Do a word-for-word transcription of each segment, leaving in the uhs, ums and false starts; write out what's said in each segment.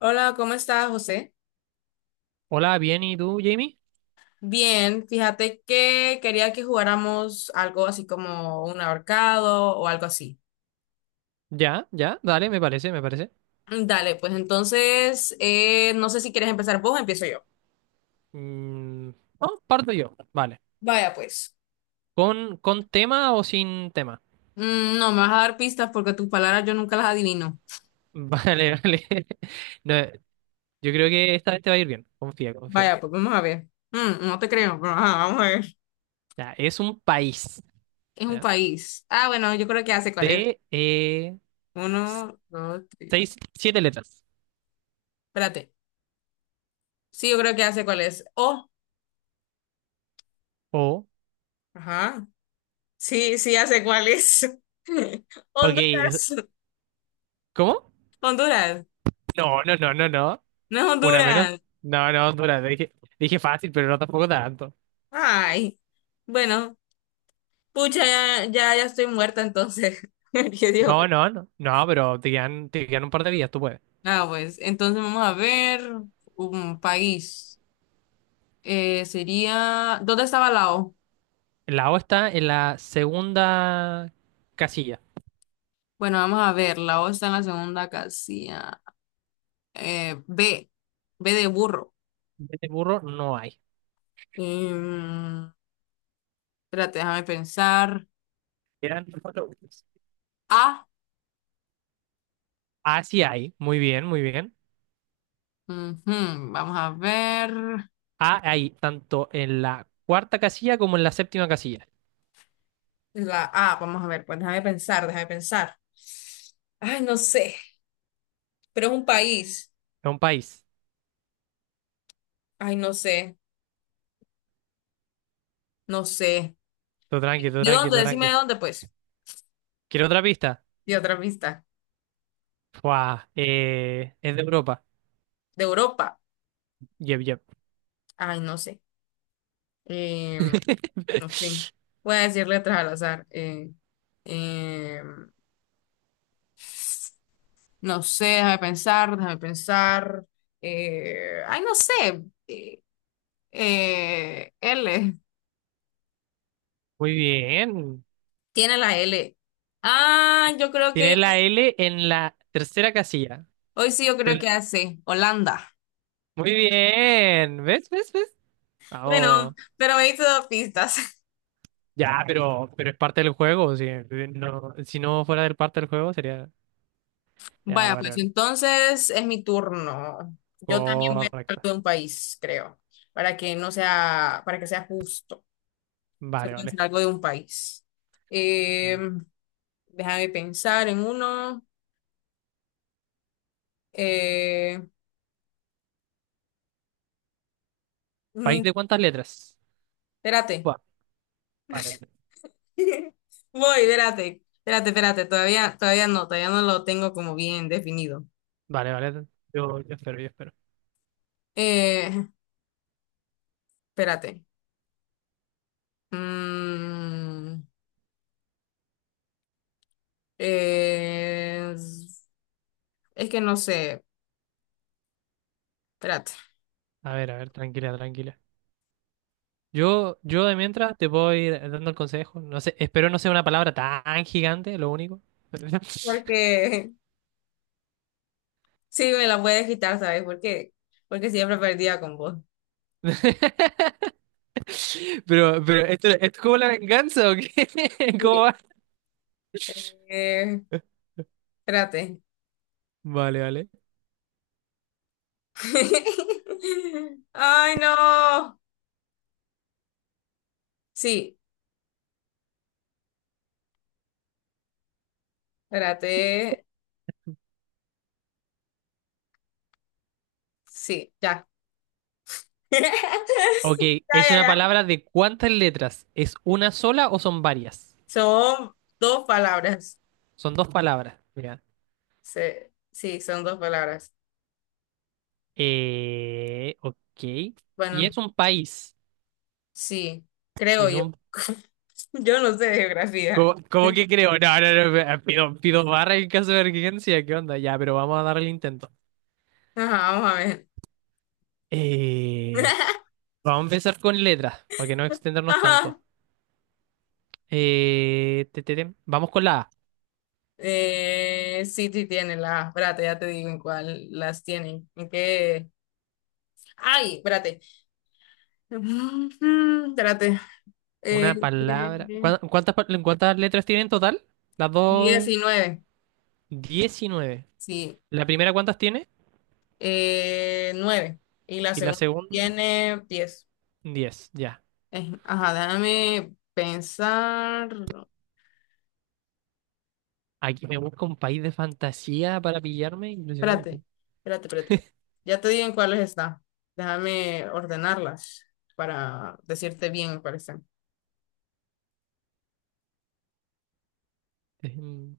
Hola, ¿cómo estás, José? Hola, bien, ¿y tú, Jamie? Bien, fíjate que quería que jugáramos algo así como un ahorcado o algo así. Ya, ya, dale, me parece, me parece. Mm, Dale, pues entonces, eh, no sé si quieres empezar vos o empiezo yo. Mm, no, parto yo, vale. Vaya, pues. ¿Con, con tema o sin tema? Mm, no, me vas a dar pistas porque tus palabras yo nunca las adivino. Vale, vale. No, yo creo que esta vez te va a ir bien, confía, confía. Vaya, pues vamos a ver. Mm, no te creo, pero ajá, vamos a ver. Ya, es un país, Es un ya, país. Ah, bueno, yo creo que hace cuál es. de eh, Uno, dos, tres. seis, siete letras. Espérate. Sí, yo creo que hace cuál es. Oh, O, ajá. Sí, sí, hace cuál es. ok, es- Honduras. ¿cómo? Honduras, No, no, no, no, no. no es Una menos. Honduras. No, no, dura, dije, dije fácil, pero no tampoco tanto. Ay, bueno, pucha, ya, ya, ya estoy muerta entonces. ¿Qué digo? No, no, no, no, pero te quedan, te quedan un par de días, tú puedes. Ah, pues, entonces vamos a ver un país. Eh, sería, ¿dónde estaba Lao? La O está en la segunda casilla. Bueno, vamos a ver, Lao está en la segunda casilla. Eh, B, B de burro. De burro no hay. Em, espérate, déjame pensar. Eran cuatro burros. A, A sí hay. Muy bien, muy bien. ujú, vamos a ver. A hay tanto en la cuarta casilla como en la séptima casilla. La A, vamos a ver, pues déjame pensar, déjame pensar. Ay, no sé, pero es un país. Es un país. Ay, no sé, no sé. Todo tranqui, todo ¿De tranqui, dónde? todo Decime tranqui. de dónde, pues. ¿Quiere otra pista? De otra pista. Fua, eh, es de Europa. De Europa. Yep, yep. Ay, no sé. Eh, no sé. Voy a decir letras al azar. Eh, eh, no sé, déjame pensar, déjame pensar. Eh, ay, no sé. Eh, eh, L. Muy bien. Tiene la L. Ah, yo creo que Tiene ya- la L en la tercera casilla. hoy sí, yo Te creo la- que hace Holanda. Muy bien. ¿Ves? ¿Ves? ¿Ves? Bueno, Vamos. pero me diste dos pistas. Ya, pero, pero es parte del juego. Si no, si no fuera del parte del juego, sería. Ya, Vaya, vale, pues vale. entonces es mi turno. Yo también voy a hablar Correcto. de un país, creo, para que no sea, para que sea justo. Se Vale, puede vale. decir algo de un país. Eh, Mm. déjame pensar en uno. Eh, ¿País mm, de cuántas letras? espérate. Buah, vale, vale. Voy, espérate. Espérate, espérate. Todavía, todavía no, todavía no lo tengo como bien definido. Vale, vale. Yo, yo espero, yo espero. Eh, espérate. Mm, eh, Es que no sé, espérate. A ver, a ver, tranquila, tranquila. Yo, yo de mientras te puedo ir dando el consejo. No sé, espero no sea una palabra tan gigante, lo único. Porque sí, me la puedes quitar, ¿sabes? Porque, porque siempre perdía con vos. Pero, pero, ¿esto, esto es como la venganza o qué? ¿Cómo Sí. va? Eh, espérate. Vale, vale. Ay, no. Sí, espérate. Sí, ya. Ok, Ya, ¿es ya, una ya. palabra de cuántas letras? ¿Es una sola o son varias? Son dos palabras. Son dos palabras. Mira. Se- Sí, son dos palabras. Eh, ok. Y es Bueno, un país. sí, Y creo es yo. un... Yo no sé de geografía. ¿Cómo, cómo que creo? No, no, no. eh, Pido, pido barra en caso de emergencia. ¿Qué onda? Ya, pero vamos a darle el intento. Ajá, vamos a ver. Eh, vamos a empezar con letras, para que no extendernos Ajá. tanto. Eh, te, te, te. Vamos con la A. Eh, sí, sí tiene las, espérate, ya te digo en cuál las tienen. ¿En qué? Ay, espérate. Mm, Espérate. Una Eh, palabra. ¿Cuá- ¿Cuántas, pa- ¿cuántas letras tiene en total? Las dos... diecinueve, Diecinueve. sí. ¿La primera cuántas tiene? Eh, nueve. Y la Y la segunda segunda, tiene diez. diez ya. Eh, ajá, déjame pensar. Aquí me busca un país de fantasía para pillarme, Espérate, impresionante. espérate, espérate. Ya te digo en cuáles está. Déjame ordenarlas para decirte bien, me parece. Em,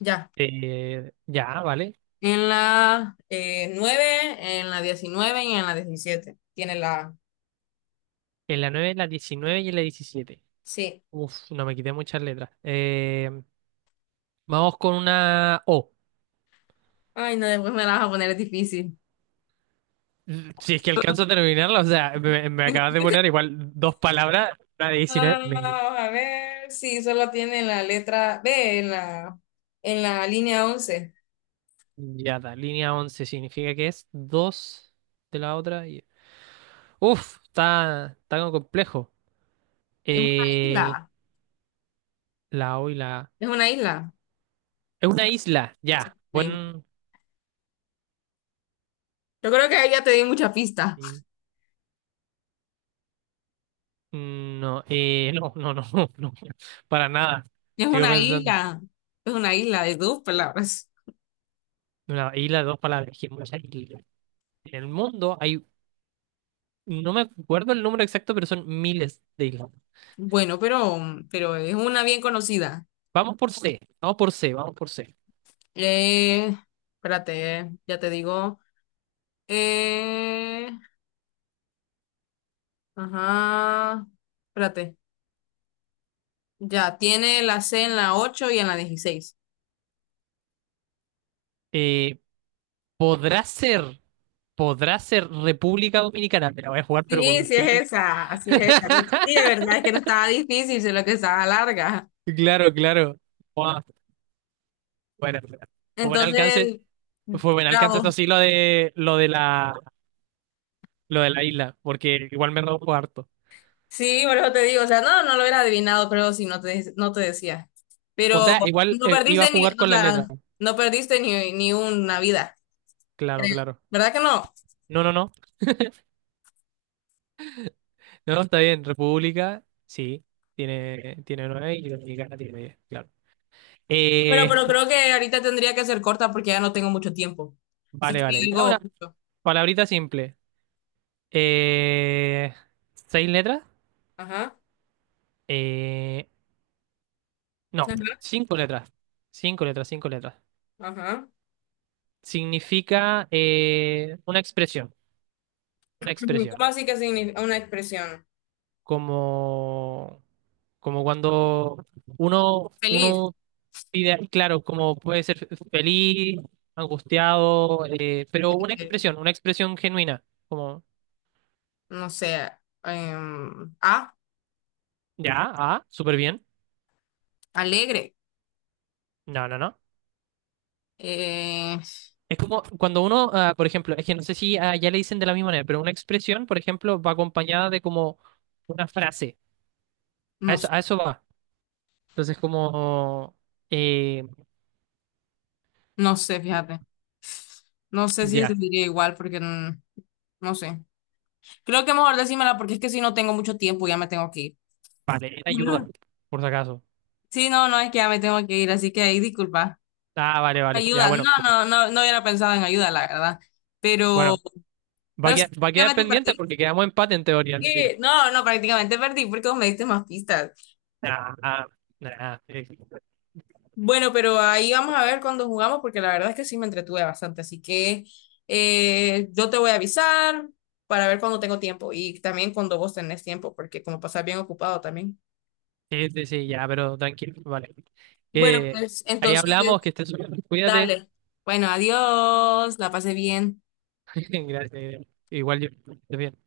Ya. eh, ya, vale. En la eh, nueve, en la diecinueve y en la diecisiete tiene la A. En la nueve en la diecinueve y en la diecisiete. Sí. Uf, no me quité muchas letras. Em, vamos con una O. Ay, no, después me la vas a poner, es difícil. Si es que alcanzo a terminarla, o sea, me, me acabas de poner igual dos palabras. La de diecinueve, me- Ah, a ver. Sí, solo tiene la letra B en la, en la, línea once. ya está. Línea once significa que es dos de la otra. Y... Uf, está, está algo complejo. Es una Eh, isla. la O y la A. Es una isla. Es una isla, ya. Una isla. Buen. Yo creo que ahí ya te di mucha pista. Sí. Mm, no, eh, no, no, no, no, no, para nada. Es Sigo una pensando. isla. Es una isla de dos palabras. Una isla de dos palabras. Que mucha isla. En el mundo hay, no me acuerdo el número exacto, pero son miles de islas. Bueno, pero, pero es una bien conocida. Vamos por C, vamos por C, vamos por C. Eh, espérate, ya te digo. Eh, Ajá. Espérate. Ya, tiene la C en la ocho y en la dieciséis. Eh, podrá ser, podrá ser República Dominicana. Me la voy a jugar, pero con Sí, un sí triple. es esa, así es esa. Sí, de verdad es que no estaba difícil, sino que estaba larga. Claro, claro. Buah, Bueno, bueno. Fue buen alcance, Entonces, fue buen alcance. bravo. Esto sí, lo de, lo de la. Lo de la isla, porque igual me robo harto. Sí, por eso te digo, o sea, no, no lo hubiera adivinado, creo, si no te, no te decía. O Pero sea, igual no eh, iba perdiste a ni, jugar o con la sea, letra. no perdiste ni, ni una vida, Claro, creo. claro. ¿Verdad que no? No, no, no. No, está bien. República, sí. Tiene, tiene nueve y Dominicana tiene diez, claro. Pero, Eh, pero creo que ahorita tendría que ser corta porque ya no tengo mucho tiempo. Así vale, que vale. Y algo ahora, justo. palabrita simple. Eh, ¿seis letras? Ajá, Eh, no, ajá, cinco letras. Cinco letras, cinco letras. ajá. Significa eh, una expresión. Una Ujú, ¿cómo expresión. así que significa una expresión? Como, como cuando uno, Feliz, uno ideal, claro, como puede ser feliz, angustiado, eh, pero una eh, expresión, una expresión genuina, como, no sé, em, ah, ya, ah, súper bien, alegre, no, no, no. eh, Es como cuando uno, ah, por ejemplo, es que no sé si ah, ya le dicen de la misma manera, pero una expresión, por ejemplo, va acompañada de como una frase, no, a eso, s- a eso va. Entonces, como, eh, no sé, fíjate, no sé si se ya, diría igual porque mm, no sé. Creo que mejor decímela porque es que si no tengo mucho tiempo ya me tengo que ir. vale, ayuda, por si acaso. Sí, no, no, es que ya me tengo que ir, así que ahí disculpa. Ah, vale, vale, ya, Ayuda, bueno, no, no, no, no hubiera pensado en ayuda, la verdad, pero, bueno, va a pero sí, quedar, va a quedar prácticamente pendiente perdí. porque quedamos empate en teoría. Así Sí, no, no, prácticamente perdí porque vos me diste más pistas. ah, ah. Nah, nah, eh, Bueno, pero ahí vamos a ver cuando jugamos, porque la verdad es que sí me entretuve bastante. Así que eh, yo te voy a avisar para ver cuando tengo tiempo y también cuando vos tenés tiempo, porque como pasás bien ocupado también. sí, sí, sí, ya, pero tranquilo, vale. Bueno, Que pues ahí hablamos, que entonces, estés súper, bien, cuídate. dale. Bueno, adiós, la pasé bien. Gracias. Igual yo. Estés bien.